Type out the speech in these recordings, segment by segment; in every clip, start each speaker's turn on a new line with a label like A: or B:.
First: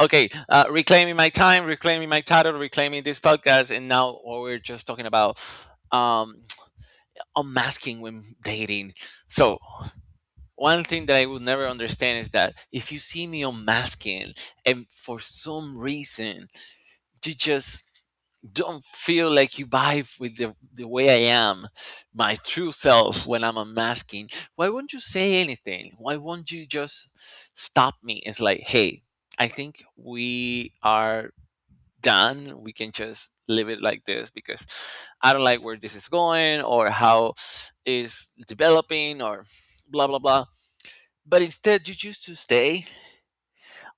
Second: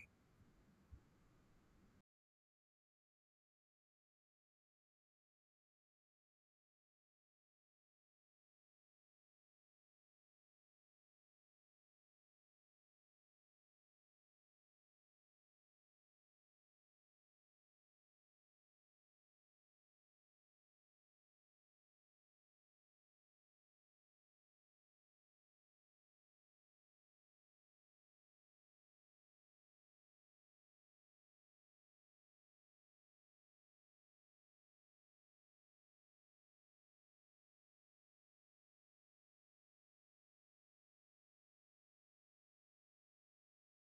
A: Okay, reclaiming my time, reclaiming my title, reclaiming this podcast, and now what we're just talking about, um, unmasking when dating. So one thing that I will never understand is that if you see me unmasking, and for some reason you just don't feel like you vibe with the way I am, my true self when I'm unmasking, why won't you say anything? Why won't you just stop me? It's like, hey, I think we are done. We can just leave it like this because I don't like where this is going, or how is developing, or blah blah blah. But instead you choose to stay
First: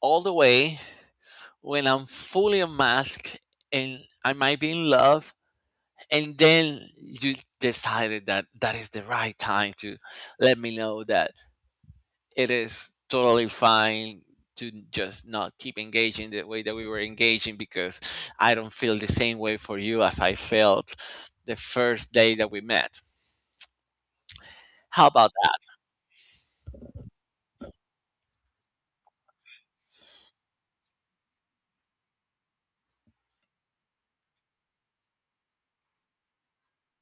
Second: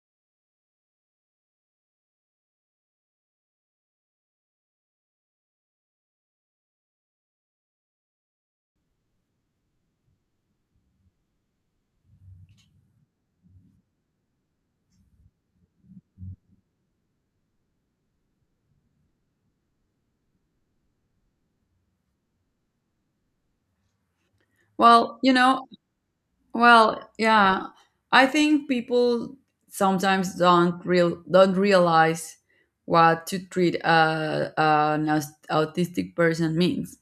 A: all the way when I'm fully unmasked and I might be in love. And then you decided that that is the right time to let me know that it is totally fine to just not keep engaging the way that we were engaging, because I don't feel the same way for you as I felt the first day that we met. How
B: Well,
A: about that?
B: well, yeah. I think people sometimes don't realize what to treat an autistic person means.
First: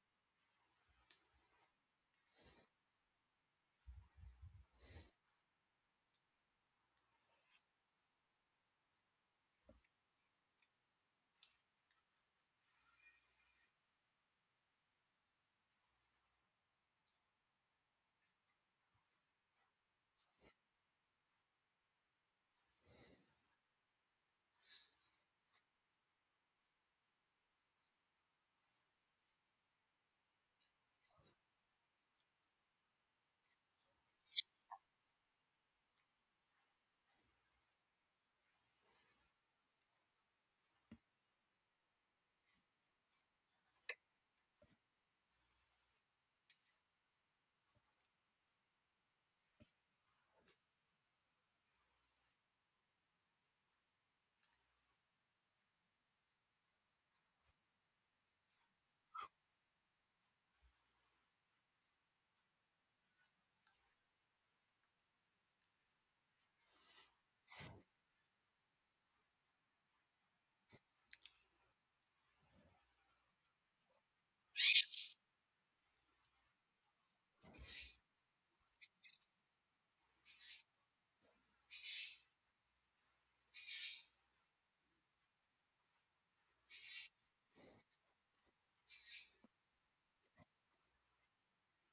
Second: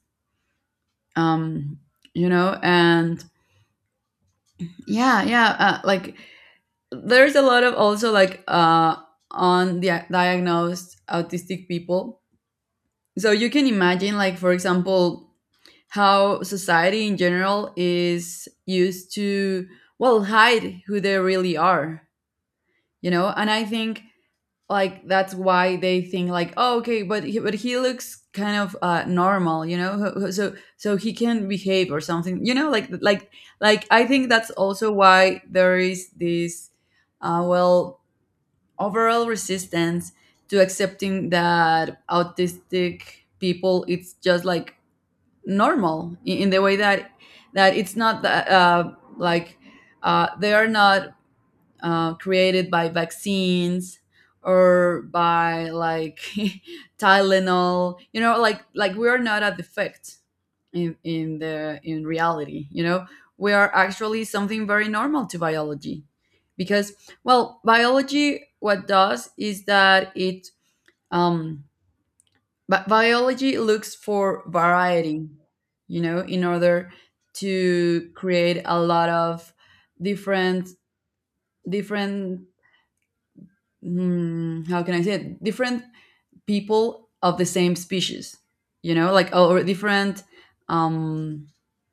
B: Um, and yeah, yeah, like there's a lot of also like on the diagnosed autistic people. So you can imagine like for example how society in general is used to well hide who they really are, you know, and I think like that's why they think like, oh, okay, but he looks kind of normal, you know, so he can behave or something, you know, like I think that's also why there is this well overall resistance to accepting that autistic people it's just like normal in the way that it's not that like they are not created by vaccines or by like Tylenol. You know, like we are not a defect in reality. You know, we are actually something very normal to biology, because well, biology what does is that it um, but biology looks for variety. You know, in order to create a lot of different different how can I say it? Different people of the same species, you know, like or different um,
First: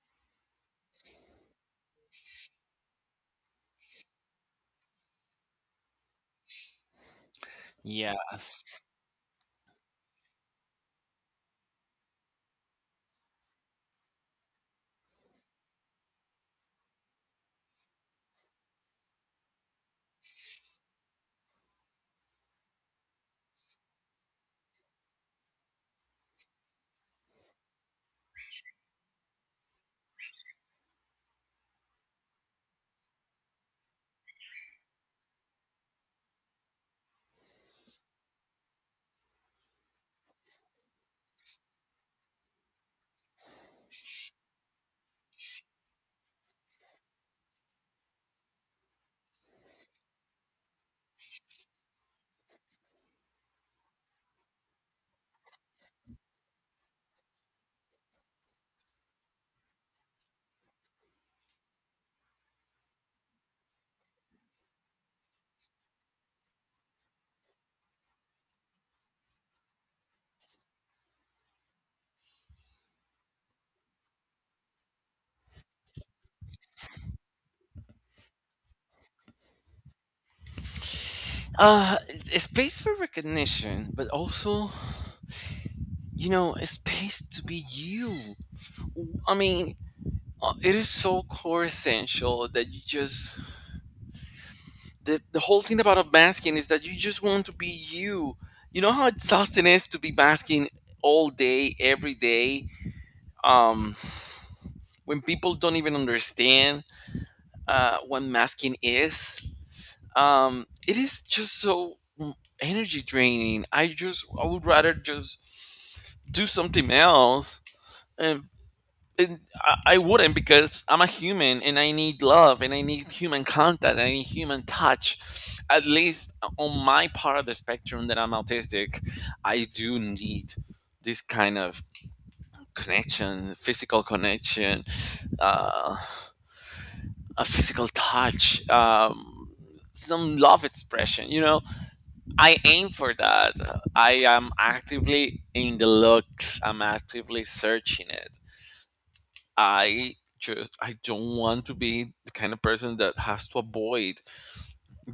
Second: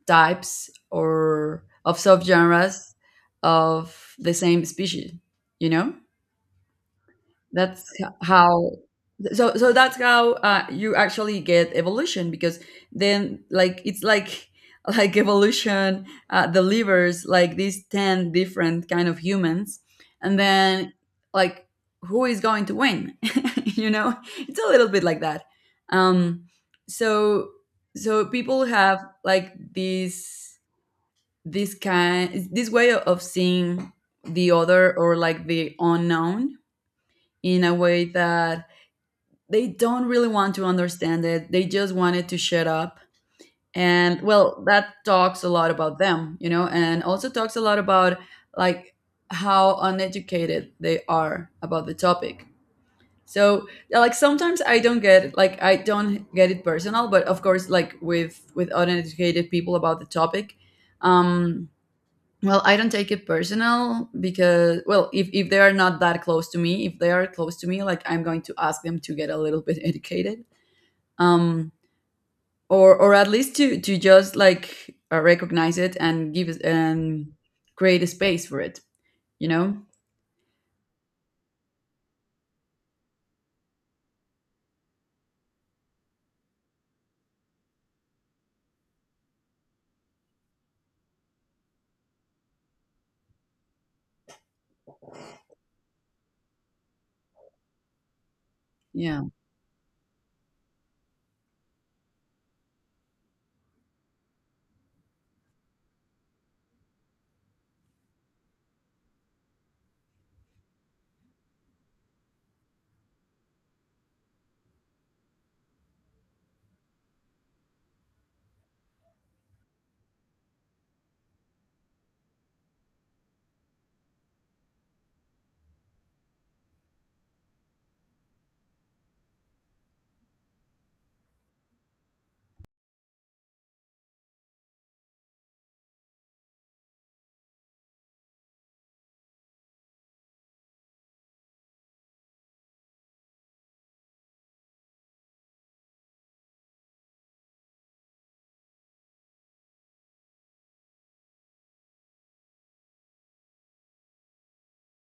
B: types or of subgenres of the same species, you know. That's h-
A: Yes.
B: how So that's how you actually get evolution, because then like it's like like evolution delivers like these 10 different kind of humans, and then like who is going to win. You know, it's a little bit like that. um so so people have like this way of seeing the other or like the unknown in a way that they don't really want to understand it. They just wanted to shut up. And well, that talks a lot about them, you know, and also talks a lot about like how uneducated they are about the topic. So yeah, like sometimes I don't get it personal, but of course like with uneducated people about the topic, um, well, I don't take it personal because, well, if they are not that close to me, if they are close to me, like I'm going to ask them to get a little bit educated. um, or at least to just like recognize it and give it and create a space for it. You know?
A: It's space for recognition, but also, a space to be you. I mean, it is so core essential that you just the whole thing about a masking is that you just want to be you. You know how
B: Yeah.
A: exhausting it is to be masking all day, every day. Um, when people don't even understand, what masking is, it is just so, energy draining. I would rather just do something else. And And I wouldn't, because I'm a human and I need love and I need human contact, and I need human touch. At least on my part of the spectrum that I'm autistic, I do need this kind of connection, physical connection, uh, a physical touch. Some love expression, I aim for that. I am actively in the looks. I'm actively searching it. I don't want to be the kind of person that has to avoid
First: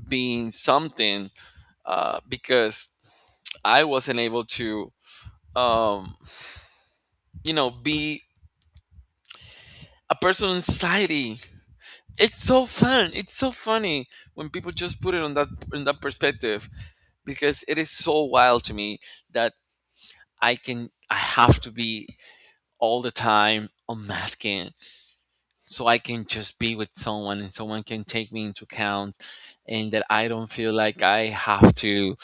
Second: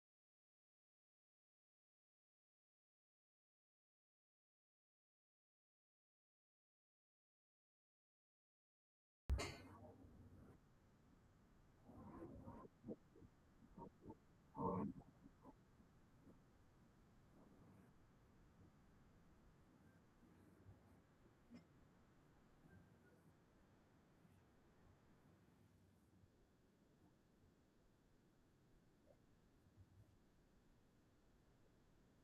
A: being something, because I wasn't able to, um, be a person in society. It's so fun. It's so funny when people just put it on that, in that perspective, because it is so wild to me that I have to be all the time unmasking so I can just be with someone and someone can take me into account, and that I don't feel like I have to,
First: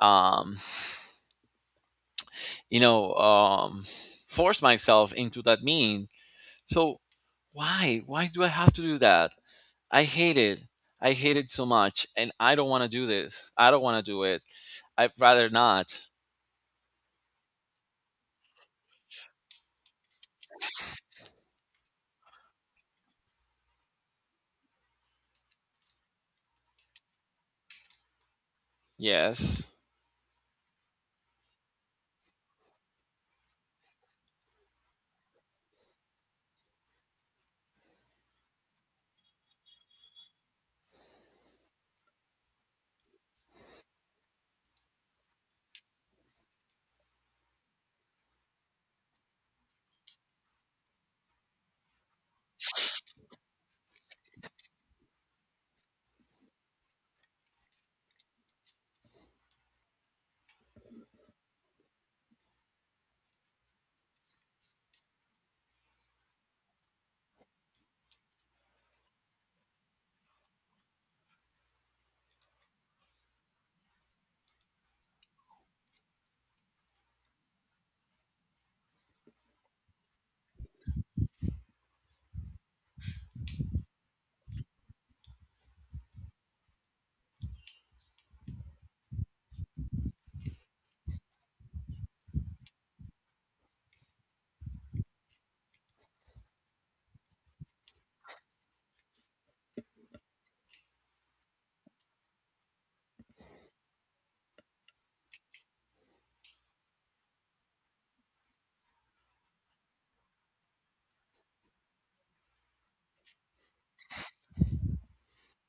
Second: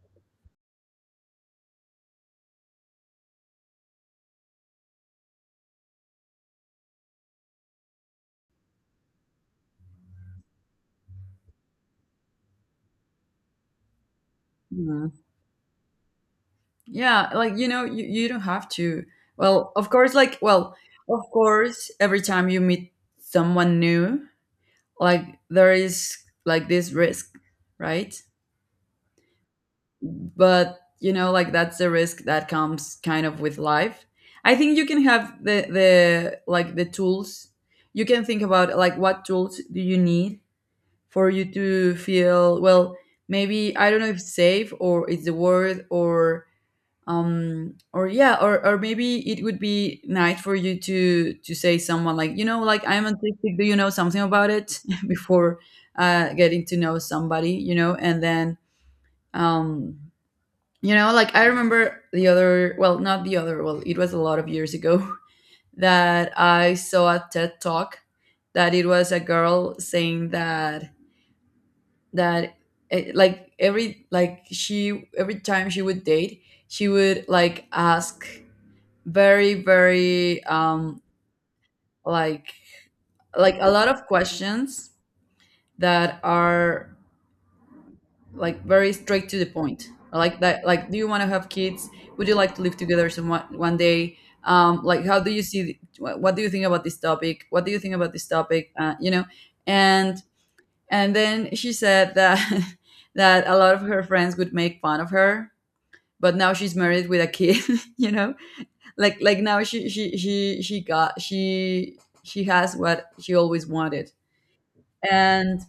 A: um you know um force myself into that mean. So why do I have to do that? I hate it. I hate it so much and I don't want to do this. I don't want to do it.
B: Yeah.
A: I'd rather not.
B: Yeah, like you know, you don't have to. Well, of course, like well, of course, every time you meet someone new, like there is like this risk, right?
A: Yes.
B: But you know like that's the risk that comes kind of with life. I think you can have the tools. You can think about like what tools do you need for you to feel well, maybe I don't know if safe or is the word, or yeah, or maybe it would be nice for you to say someone like, you know, like I'm autistic, do you know something about it before getting to know somebody, you know, and then um you know, like I remember the other, well, not the other, well, it was a lot of years ago that I saw a TED talk that it was a girl saying that like every, like she, every time she would date, she would like ask very, very, like, like a lot of questions that are like very straight to the point. I like that, like do you want to have kids, would you like to live together some one day, like how do you see what do you think about this topic, what do you think about this topic you know. And and then she said that that a lot of her friends would make fun of her, but now she's married with a kid. You know, like now she has what she always wanted, and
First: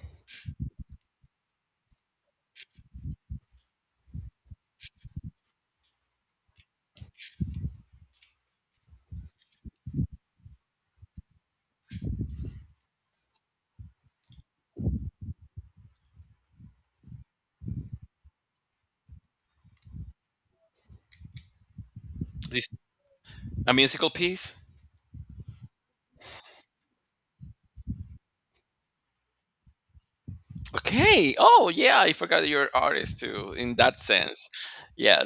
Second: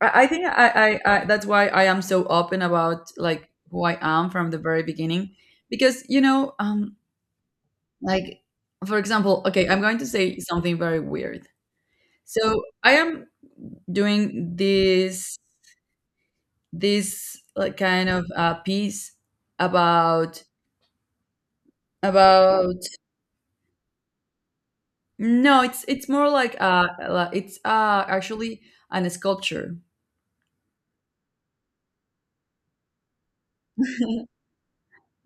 B: I think I that's why I am so open about like who I am from the very beginning, because you know like, for example, okay, I'm going to say something very weird. So I am doing this like kind of piece about
A: This
B: about
A: a musical piece?
B: no, it's more like it's actually an sculpture.
A: Okay. Oh yeah, I forgot you're an artist too in that sense.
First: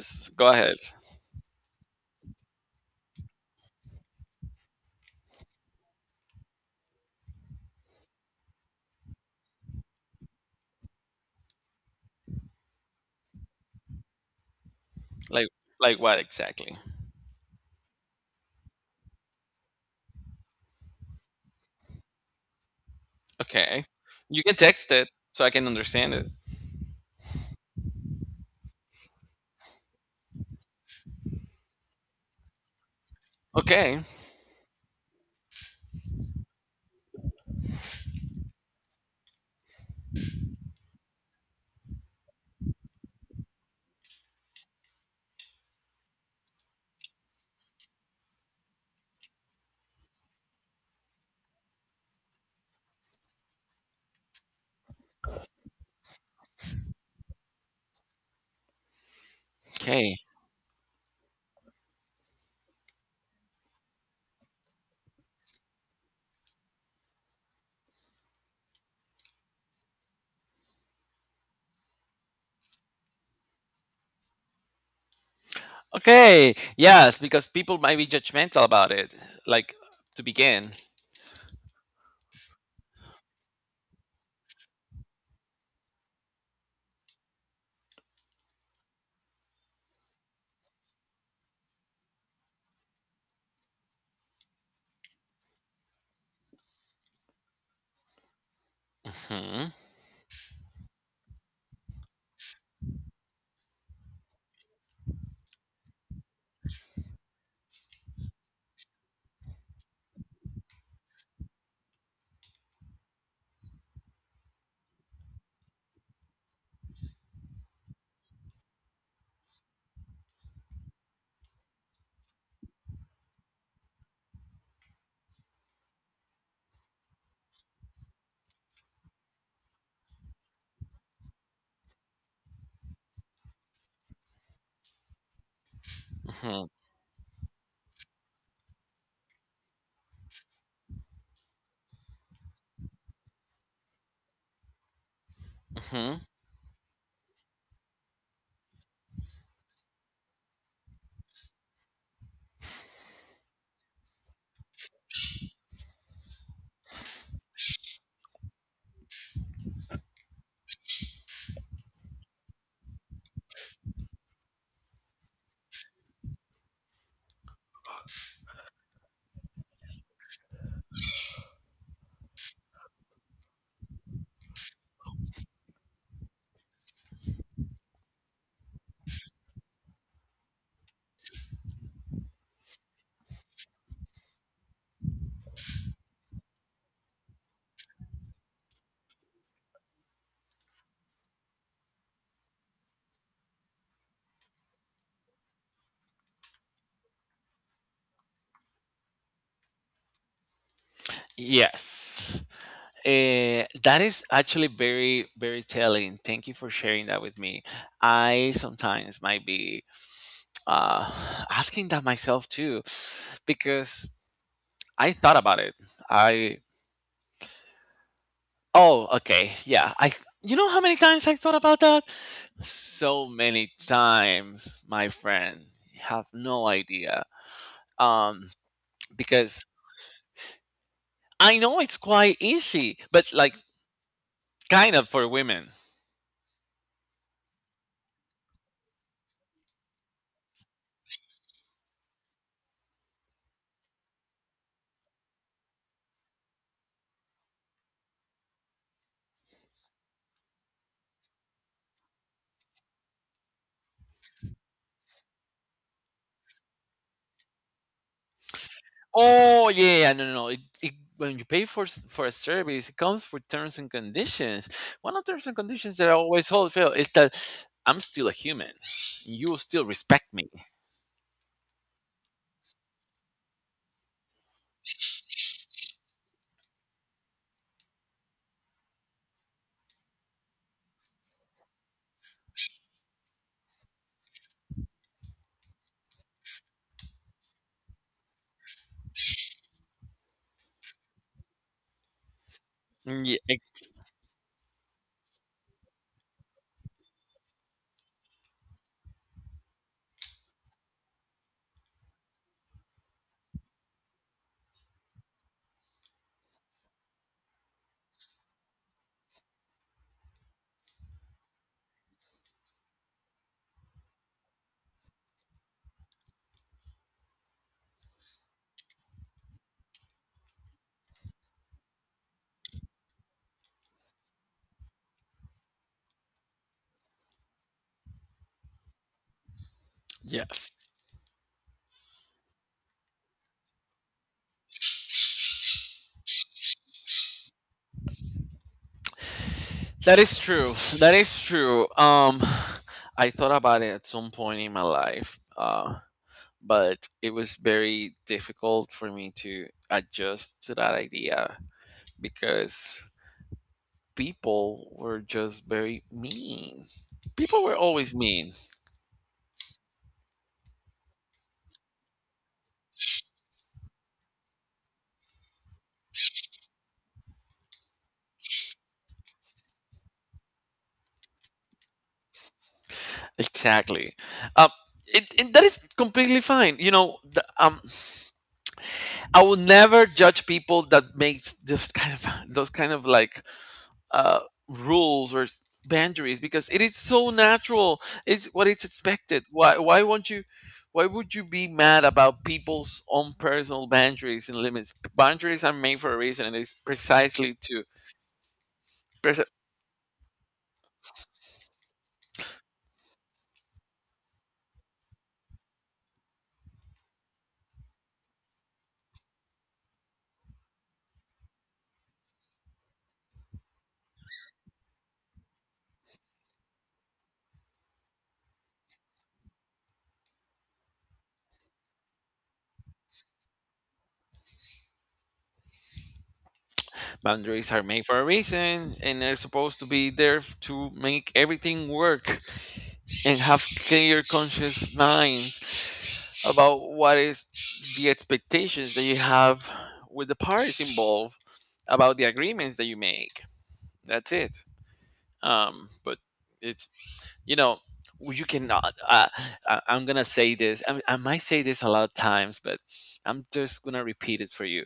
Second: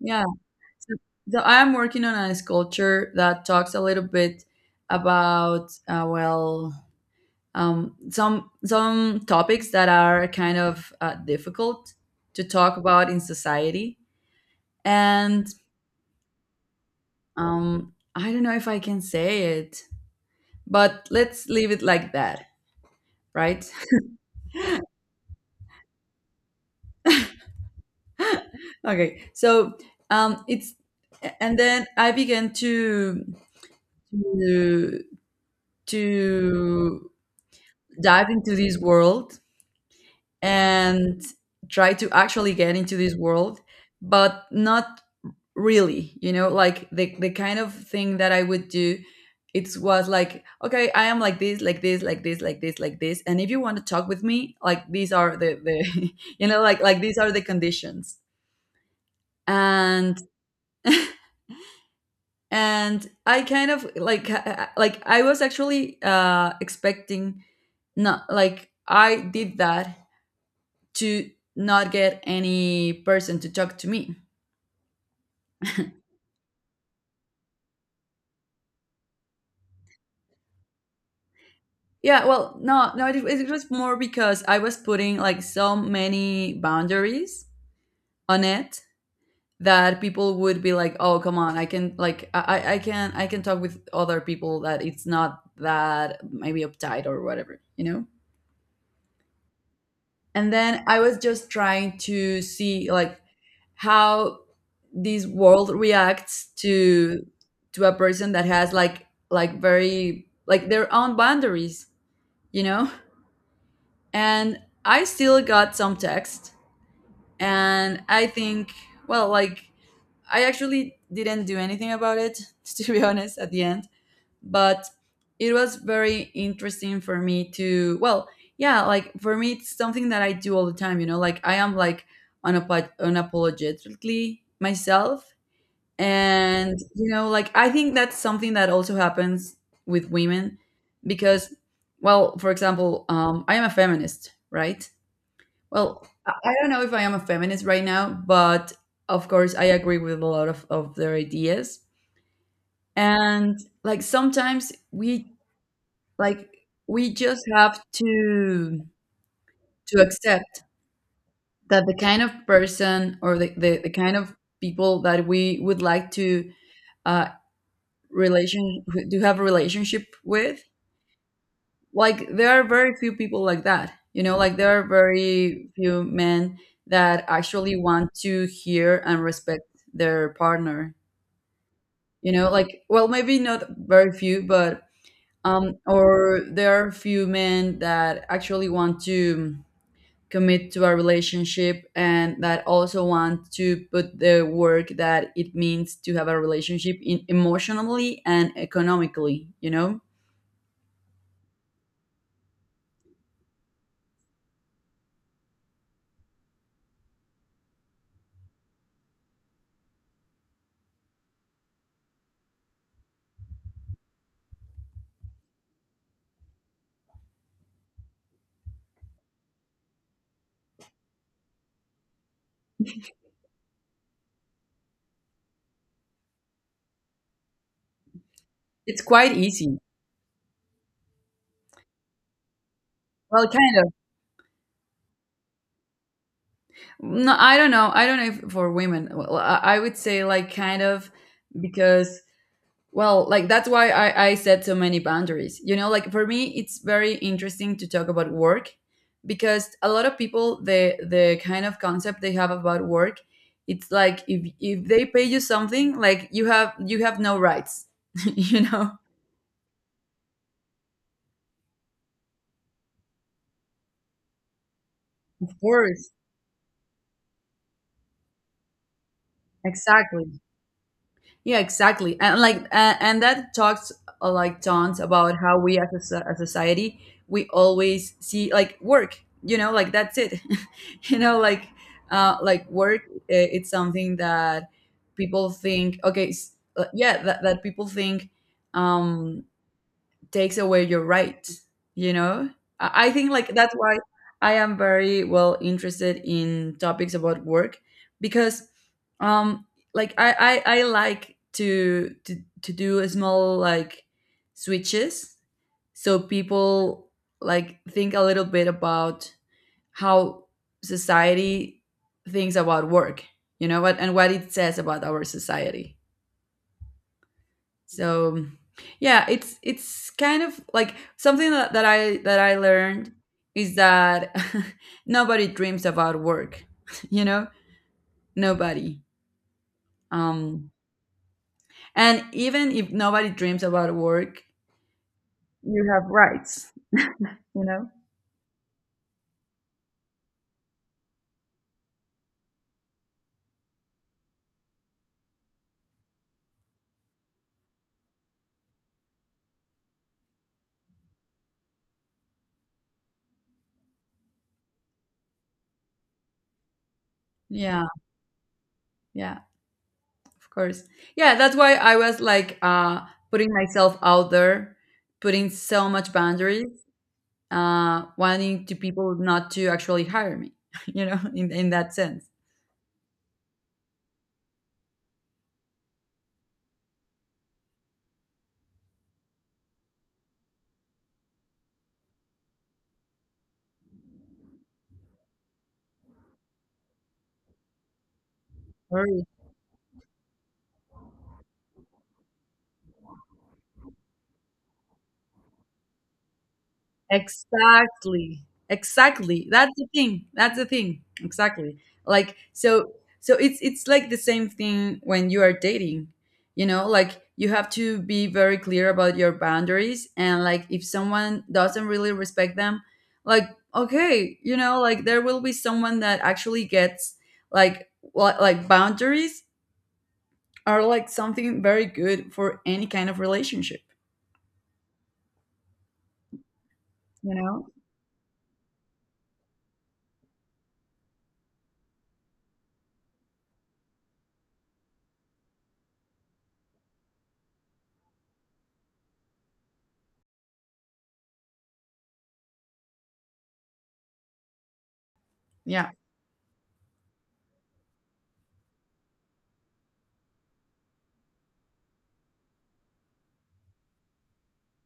B: Yeah.
A: Go ahead.
B: So, so, I'm working on a sculpture that talks a little bit about well, some topics that are kind of difficult to talk about in society, and
A: Like like what exactly?
B: I don't know if I can say it, but let's leave it like that, right?
A: Okay. You can text it so I can understand it.
B: Okay, so it's, and then I began
A: Okay.
B: to to dive into this world and try to actually get into this world, but not really, you know, like the kind of thing that I would do. It was like, okay, I am like this, like this, like this, like this, like this. And if you want to talk with me, like these are the you know, like these are the conditions.
A: Okay.
B: And and I kind of like like I was actually expecting, not like I did that to not get any person to talk to me.
A: Okay. Yes, because people might be judgmental about it. Like to begin.
B: Yeah, well, no, no, it was more because I was putting like so many boundaries on it that people would be like, "Oh, come on, I can like I can talk with other people that it's not that maybe uptight or whatever, you know?"
A: Hmm.
B: And then I was just trying to see like how this world reacts to a person that has like very like their own boundaries, you know? And I still got some text, and I think, well, like I actually didn't do anything about it to be honest at the end, but it was very interesting for me to, well, yeah, like for me it's something that I do all the time, you know, like I am like unapologetically myself,
A: Hmm.
B: and you know like I think that's something that also happens with women, because well, for example, I am a feminist, right? Well,
A: Hmm.
B: I don't know if I am a feminist right now, but of course I agree with a lot of their ideas. And like sometimes we, like we just have to accept that the kind of person or the kind of people that we would like to uh relation to have a relationship with, like there are very few people like that, you know, like there are very few men that actually want to hear and respect their partner, you know, like well, maybe not very few, but or there are few men that actually want to commit to a relationship and that also want to put the work that it means to have a relationship in emotionally and economically, you know.
A: Yes. Eh, that is actually very, very telling. Thank you for sharing that with me. I sometimes might be, uh, asking that myself too, because I thought about it. I Oh, okay. Yeah. I You know how many times I thought about that? So many times, my friend. You have no idea. Um
B: It's quite
A: because
B: easy.
A: I know it's quite easy, but
B: Well,
A: like
B: kind.
A: kind of for women.
B: No, I don't know. I don't know if for women. Well, I would say like kind of, because well, like that's why I set so many boundaries. You know, like for me, it's very interesting to talk about work, because a lot of people, the kind of concept they have about work, it's like if they pay you something, like you have no rights. You know.
A: Oh, yeah, yeah, no, no, no. When you pay for for a service, it comes for terms and conditions. One of terms
B: Of
A: and conditions that
B: course.
A: I always hold fail is that I'm still a human. You will still respect
B: Exactly.
A: me.
B: Yeah, exactly. And like and that talks like tons about how we as a a society, we always see like work, you know, like that's it. You know, like work, it's something that people think, okay, yeah, that people think um takes away your right, you know. I think
A: Yeah,
B: like that's why I am very well interested in topics about work, because um like I like to do a small like switches so people like think a little bit about how society thinks about work. You know what and what it says about our society. So yeah, it's kind of like something that I learned, is that nobody dreams about work, you know? Nobody. Um
A: yes.
B: and even if nobody dreams about work, you have rights, you know?
A: That is true. That is true. I thought about it at some point in my life, but it was very difficult for me to adjust to that idea because people were just very mean. People were
B: Yeah,
A: always mean.
B: yeah, of course. Yeah, that's why I was like putting myself out there, putting so much boundaries, wanting to people not to actually hire me, you know, in that sense.
A: Exactly. Um, that is completely fine. You know, I will never judge people that makes this kind of, those kind of like, uh, rules or boundaries, because it is so natural. It's what it's
B: Or.
A: expected. Why won't you? Why would you be mad about people's own personal boundaries and limits? Boundaries are made for a reason, and it's precisely to
B: Exactly.
A: pres-
B: Exactly. That's the thing. That's the thing. Exactly. Like so it's like the same thing when you are dating. You know, like you have to be very clear about your boundaries and like if someone doesn't really respect them, like okay, you know, like there will be someone that actually gets like what, like boundaries are like something very good for any kind of relationship, you know?
A: boundaries are made for a reason, and they're supposed to be there, to make everything work and have clear, conscious minds about what is the expectations that you have with the parties involved about the agreements that you make. That's it.
B: Yeah.
A: But it's you know you cannot. I'm gonna say this. I might say this a lot of times, but I'm just gonna repeat it for you.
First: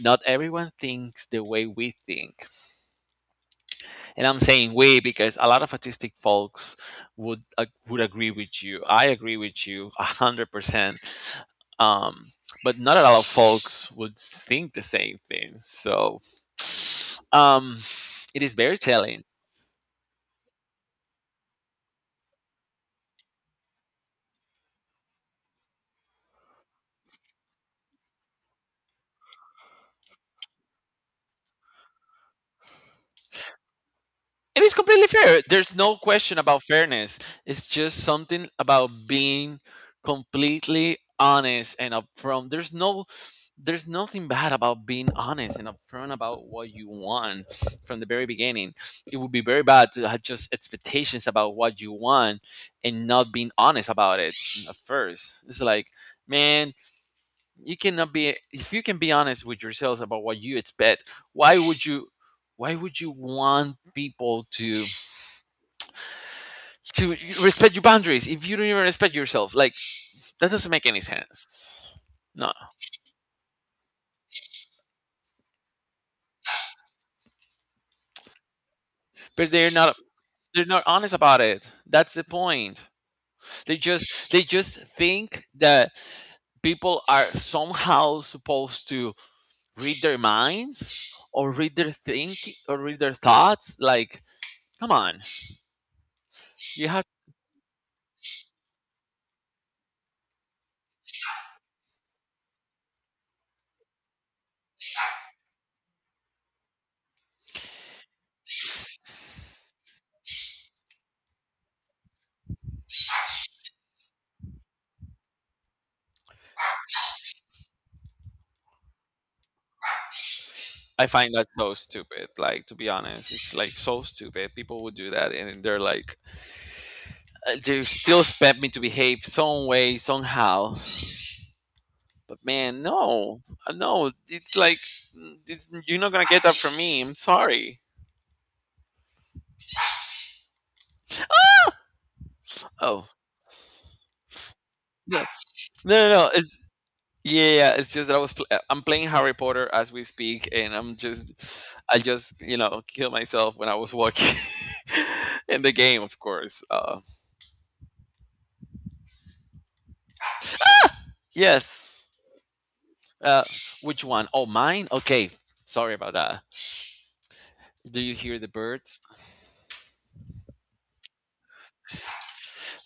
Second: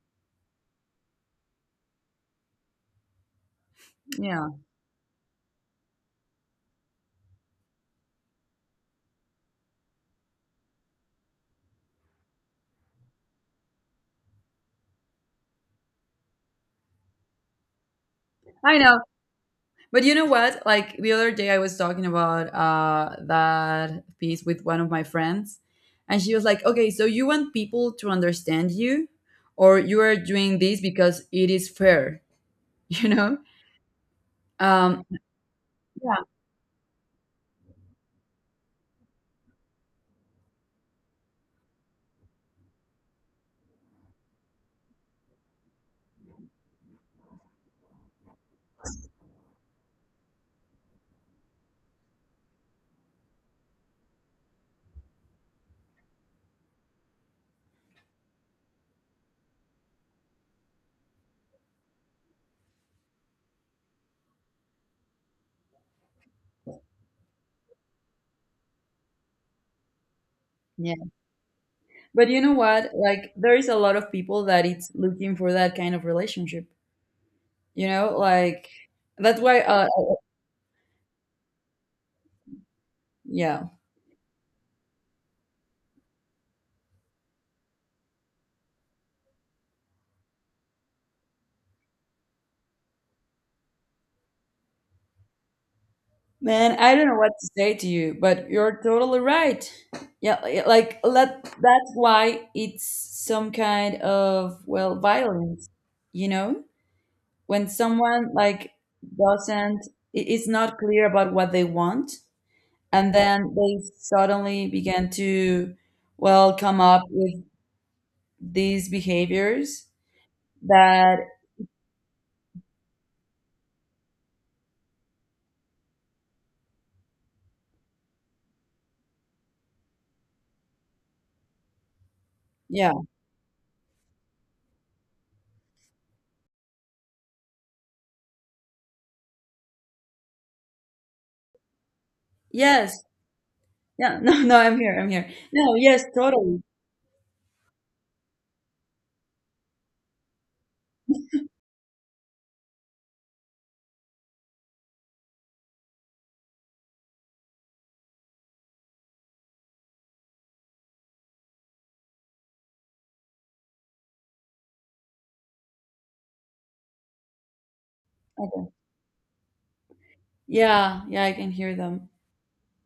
A: Not everyone thinks the way we think, and I'm
B: Yeah.
A: saying we because a lot of autistic folks would agree with you. I agree with you 100%. Um, but not a lot of folks would think the same thing. So, um, it is very
B: I know.
A: telling.
B: But you know what? Like the other day, I was talking about that piece with one of my friends, and she was like, "Okay, so you want people to understand you, or you are doing this because it is fair, you know?"
A: And it's
B: Um,
A: completely fair. There's no
B: yeah,
A: question about fairness. It's just something about being completely honest and upfront. There's nothing bad about being honest and upfront about what you want from the very beginning. It would be very bad to have just expectations about what you want and not being honest about it at first. It's like, man, you cannot be if you can be honest with yourselves about what you expect, why would you want people to respect your boundaries if you don't even respect yourself? Like, that doesn't make
B: yeah.
A: any sense.
B: But you
A: No,
B: know what? Like there is a lot of people that it's looking for that kind of relationship. You know, like that's
A: but
B: why.
A: they're not
B: Uh,
A: they're not honest about it. That's the point.
B: yeah.
A: They just think that people are somehow supposed to read their minds, or read their thoughts. Like, come on.
B: Man,
A: You
B: I
A: have
B: don't know what to say to you, but you're totally right. Yeah, like, let, that's why it's some kind of well violence, you know? When someone like doesn't, it's not clear about what they want, and then they suddenly begin to, well, come up with these behaviors
A: I
B: that.
A: find that so stupid, like, to be honest. It's like, so stupid people would do that and they're like, they still expect me to behave some way somehow. But, man,
B: Yeah.
A: no, no, it's like, you're not gonna get that from me. I'm sorry.
B: Yes.
A: Oh,
B: Yeah. No, no, I'm here. I'm
A: no, no,
B: here. No, yes,
A: no, no, it's
B: totally.
A: yeah, yeah. It's just that I was I'm playing Harry Potter as we speak, and I just, kill myself when I was watching in the game, of course. Yes. Uh, which one? Oh, mine. Okay, sorry about that. Do you hear the
B: Okay.
A: birds?
B: Yeah, yeah, I can hear them.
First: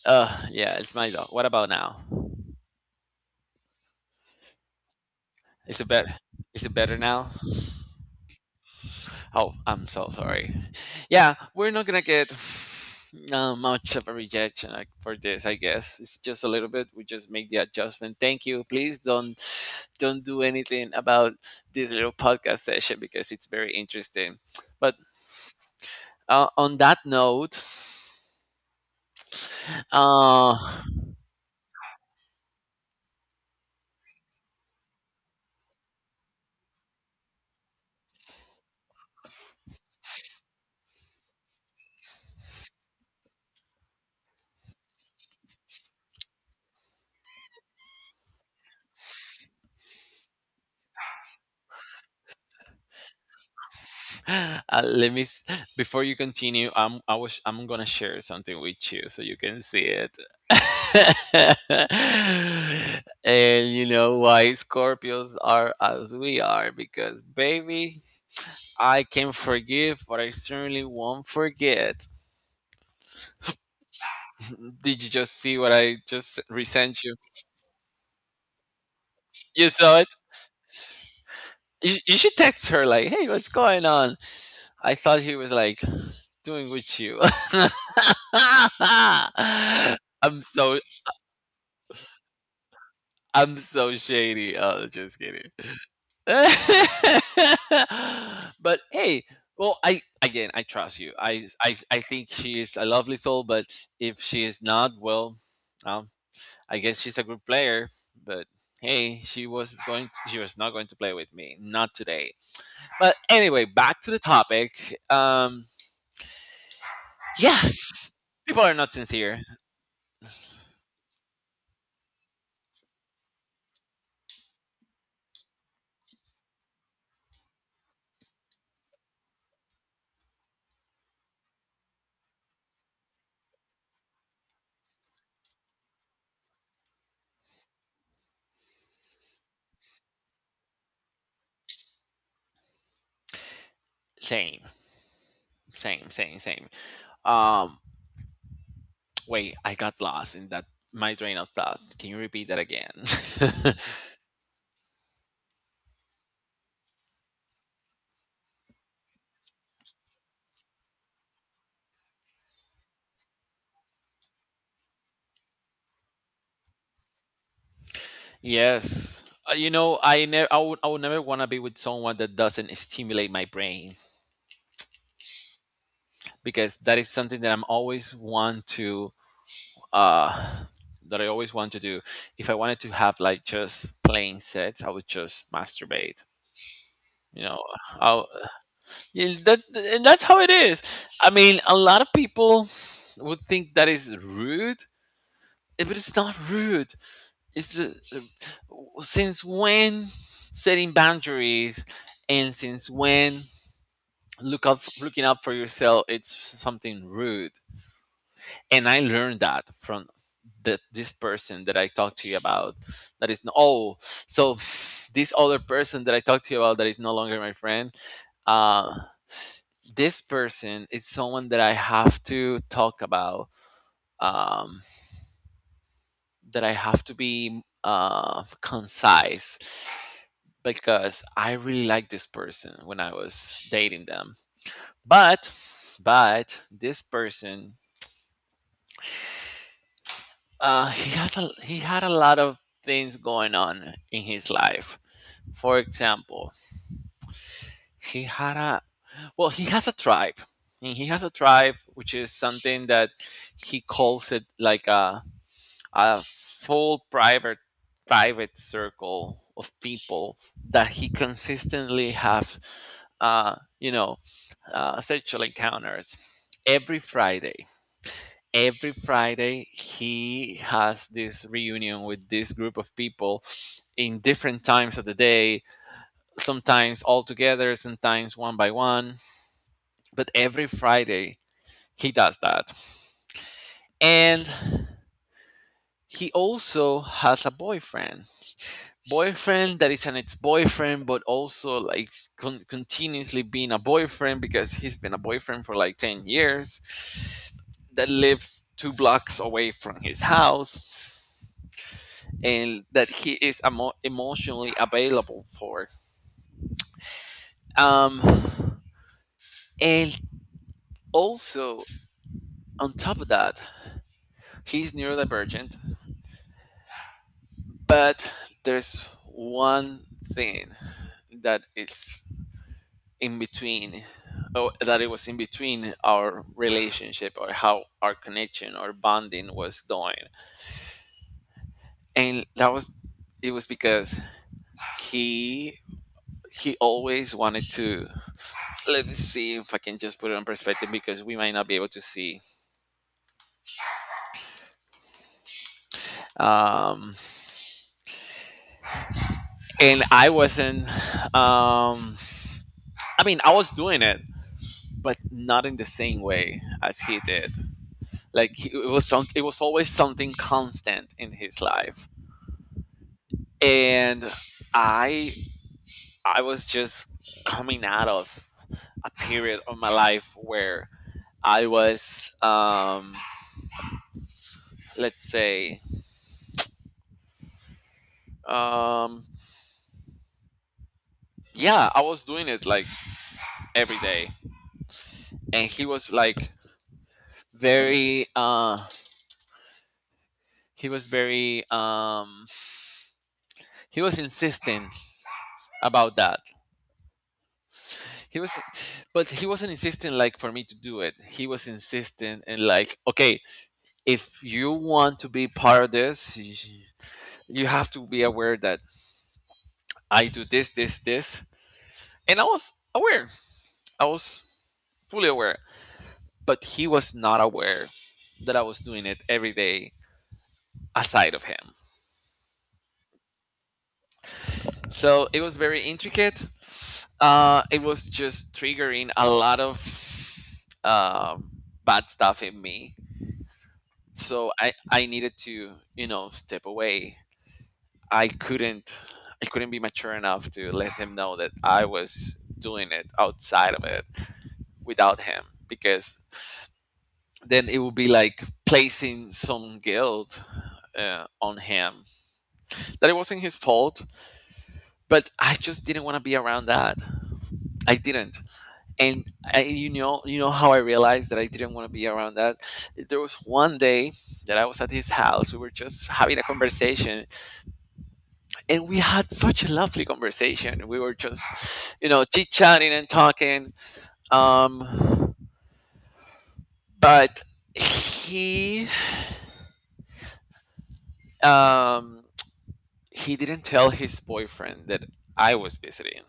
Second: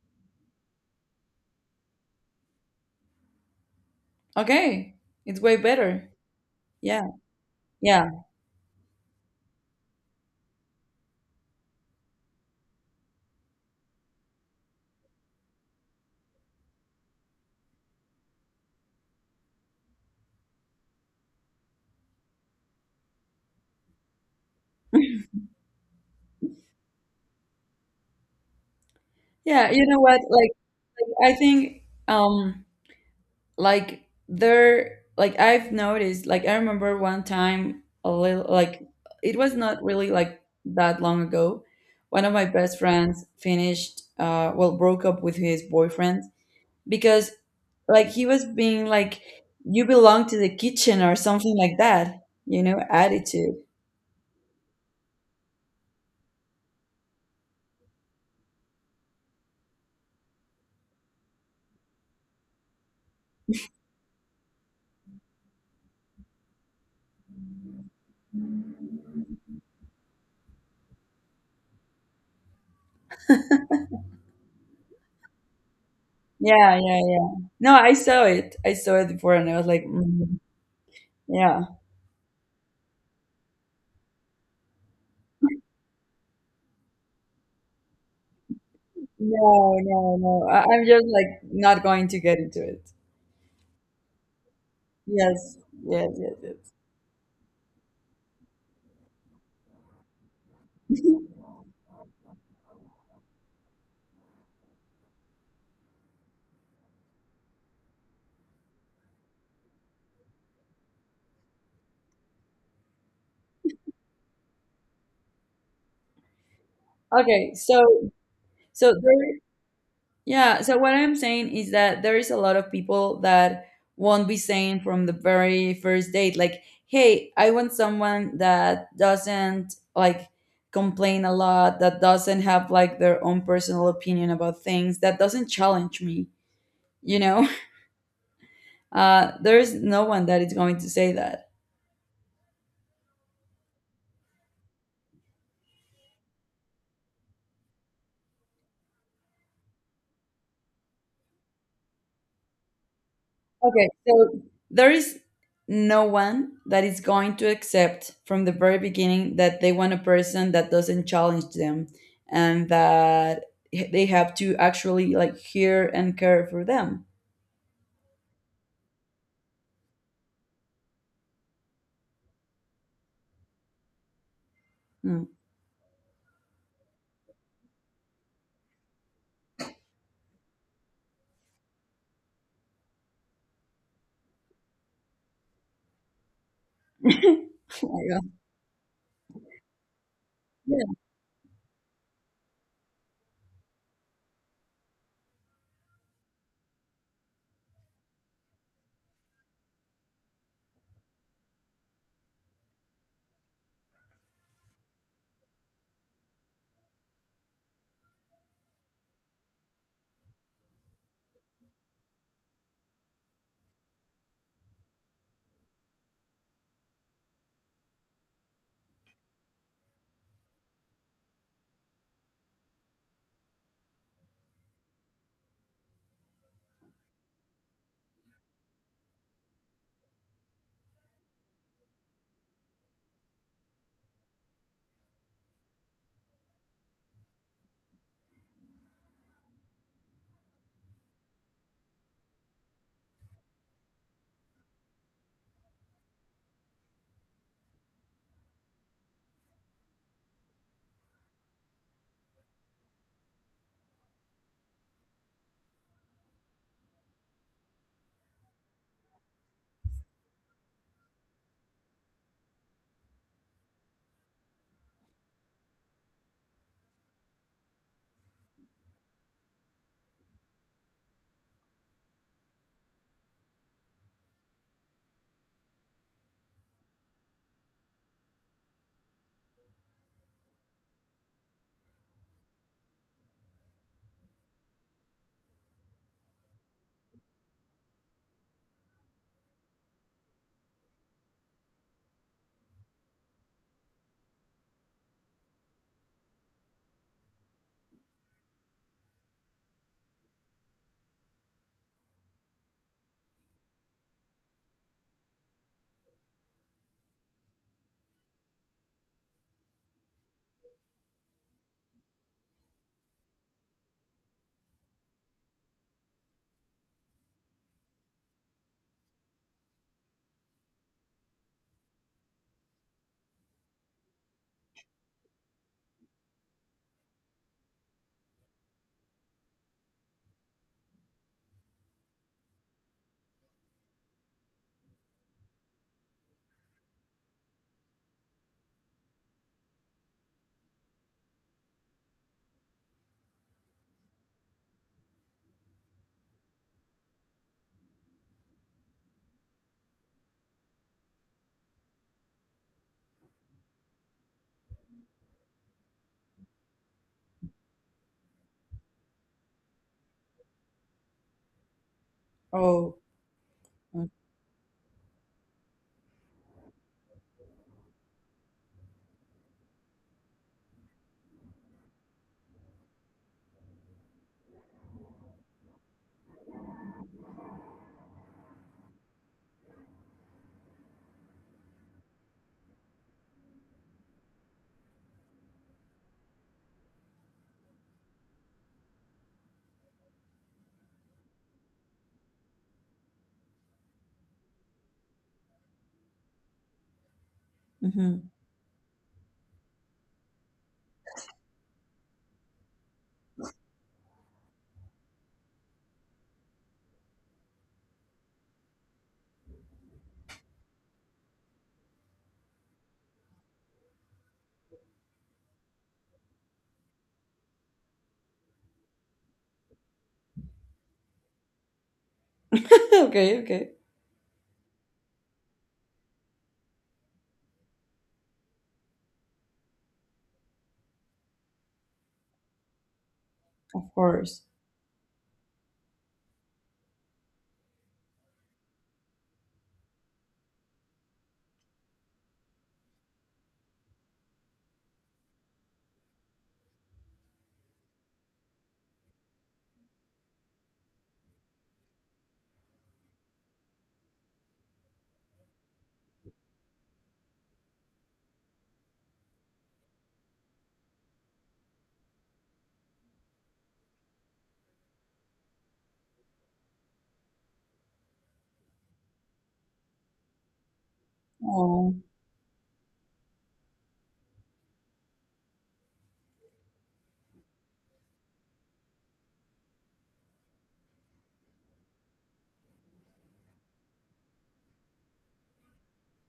A: Yeah, it's my dog. What about now?
B: Okay, it's way
A: Is it better?
B: better.
A: Is it better
B: Yeah,
A: now?
B: yeah,
A: Oh, I'm so sorry. Yeah, we're not gonna get, much of a rejection like, for this. I guess it's just a little bit. We just make the adjustment. Thank you. Please don't do anything about this little podcast session because it's very interesting. But, on that note,
B: yeah. You know what? Like,
A: uh,
B: I think, um, like there, like I've noticed. Like I remember one time, a little, like it was not really like that long ago. One of my best friends finished, well, broke up with his boyfriend because, like, he was being like, "You belong to the kitchen" or something like that. You know, attitude.
A: Let me before you continue. I'm I was I'm gonna share something with you so you can see it. And you know why Scorpios are as we are, because baby, I can forgive, but I certainly won't forget. Did you just see what I just
B: Yeah, yeah,
A: resent you?
B: yeah. No, I saw it. I saw it before, and I was
A: You
B: like,
A: saw it.
B: mm, yeah.
A: You should text her like, "Hey, what's going on?" I thought he was like doing with you.
B: No, no,
A: I'm
B: no. I,
A: so
B: I'm just like not going to get into it.
A: I'm so shady. Oh, just kidding.
B: Yes, yes, yes, yes.
A: But hey, well, I again, I trust you. I think she is a lovely soul, but if she is not, well, um, I guess she's a good player. But hey, she was going. She was not going to play with me. Not today. But anyway, back to the topic.
B: Okay,
A: Yeah,
B: so
A: people are not
B: so there,
A: sincere.
B: yeah. So what I'm saying is that there is a lot of people that won't be saying from the very first date, like, "Hey, I want someone that doesn't like," complain a lot, that doesn't have like their own personal opinion about things, that doesn't challenge me, you know. There is no one that is going to say that.
A: Same, same, same, same. Um, Wait, I got lost in that my train of thought. Can you repeat that again?
B: Okay, so there is no one that is going to accept from the very beginning that they want a person that doesn't challenge them and that they have to actually like hear and care for them.
A: Yes. You know, I would never want to be with someone that doesn't stimulate my brain,
B: Hmm.
A: because that is something that I'm always want to, uh, that I always want to do. If I wanted to have like just plain sex, I would just masturbate. You know,
B: Oh my god.
A: I'll, yeah, that, and that's how it is.
B: Yeah.
A: I mean, a lot of people would think that is rude. Eh, but it's not rude. It's just, since when setting boundaries and since when looking up for yourself, it's something rude. And I learned that from this person that I talked to you about. That is no, Oh, so this other person that I talked to you about, that is no longer my friend, uh, this person is someone that I have to talk about, um, that I have to be, concise, because I really liked this person when I was dating them. But but this person, he had a lot of things going on in his life. For example, he had a, well, he has a tribe. And he has a tribe, which is something that he calls it like a full private circle of people that he consistently have uh, you know sexual encounters every Friday. Every Friday he has this reunion with this group of people in different times of the day, sometimes all together, sometimes one by one, but every Friday he does that. And he also has a boyfriend, boyfriend that is an ex-boyfriend, but also like continuously being a boyfriend, because he's been a boyfriend for like 10 years, that lives two blocks away from his house, and that he is emotionally available for. Um and also, on top of that, he's neurodivergent. But there's one thing that is in between, oh, that it was in between our relationship, or how our connection or bonding was going. And that was, it was because he he always wanted to, let me see if I can just put it in perspective, because we might not be able to see. Um and I wasn't, um I mean, I was doing it, but not in the same way as he did. Like it was it was always something constant in his life.
B: Oh.
A: And i I was just coming out of a period of my life where I was, let's say, um yeah, I was doing it like every day. And he was like very he was very, he was insistent about that.
B: Mm-hmm.
A: He was, but he wasn't insisting like for me to do it. He was insisting, and like, okay, if you want to be part of this, you have to be aware that I do this, this, this. And I was aware. I was fully aware. But he was not aware that I was doing it every day aside of him.
B: Okay, okay.
A: So it was very intricate. It was just triggering a lot of uh, bad stuff in me.
B: Of course.
A: So I needed to, you know, step away. I couldn't, I couldn't be mature enough to let him know that I was doing it outside of it without him, because then it would be like placing some guilt on him, that it wasn't his fault, but I just didn't want to be around that. I didn't. And I, you know how I realized that I didn't want to be around that? There was one day that I was at his house, we were just having a conversation, and we had such a lovely conversation. We were
B: Oh.
A: just, you know, chit-chatting and talking. Um but he, um he didn't tell his boyfriend that I was visiting.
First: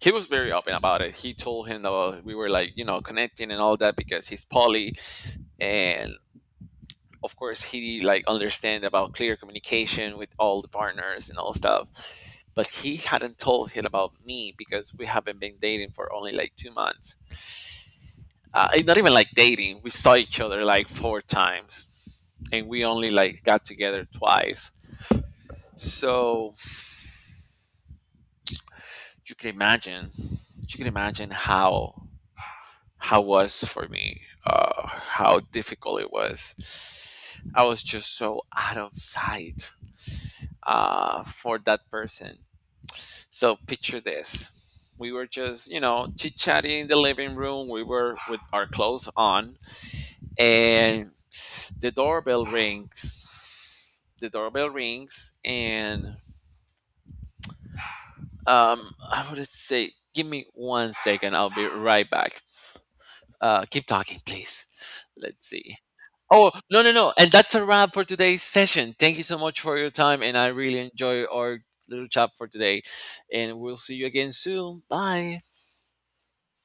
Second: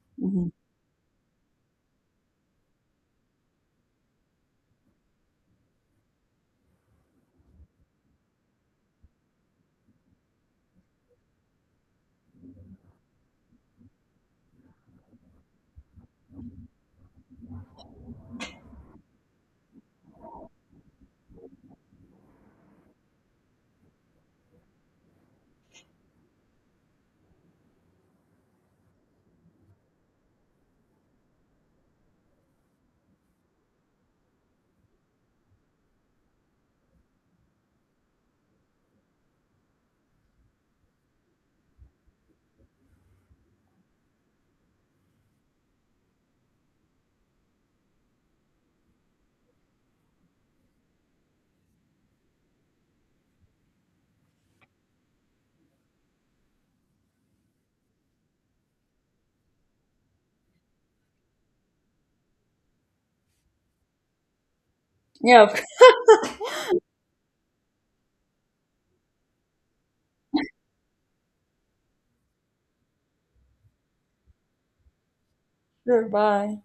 A: He was
B: Hmm.
A: very open about it. He told him that, well, we were like, you know, connecting and all that, because he's poly, and of course he like understand about clear communication with all the partners and all stuff. But he hadn't told him about me because we haven't been dating for only like 2 months. And not even like dating. We saw each other like 4 times, and we only like got together twice. So you can imagine, you can imagine how was for me, how difficult it was. I was just so out of sight for that person. So picture this. We were just, you know, chit chatting in the living room, we were with our clothes on, and the doorbell rings. The doorbell rings, and um I would say, give me one second, I'll be right back. Keep talking, please.
B: Yeah,
A: Let's
B: of course.
A: see. Oh, no, no, no. And that's a wrap for today's session. Thank you so much for your time. And I really enjoy our little chat for today. And we'll see you again soon. Bye.
B: Sure, bye.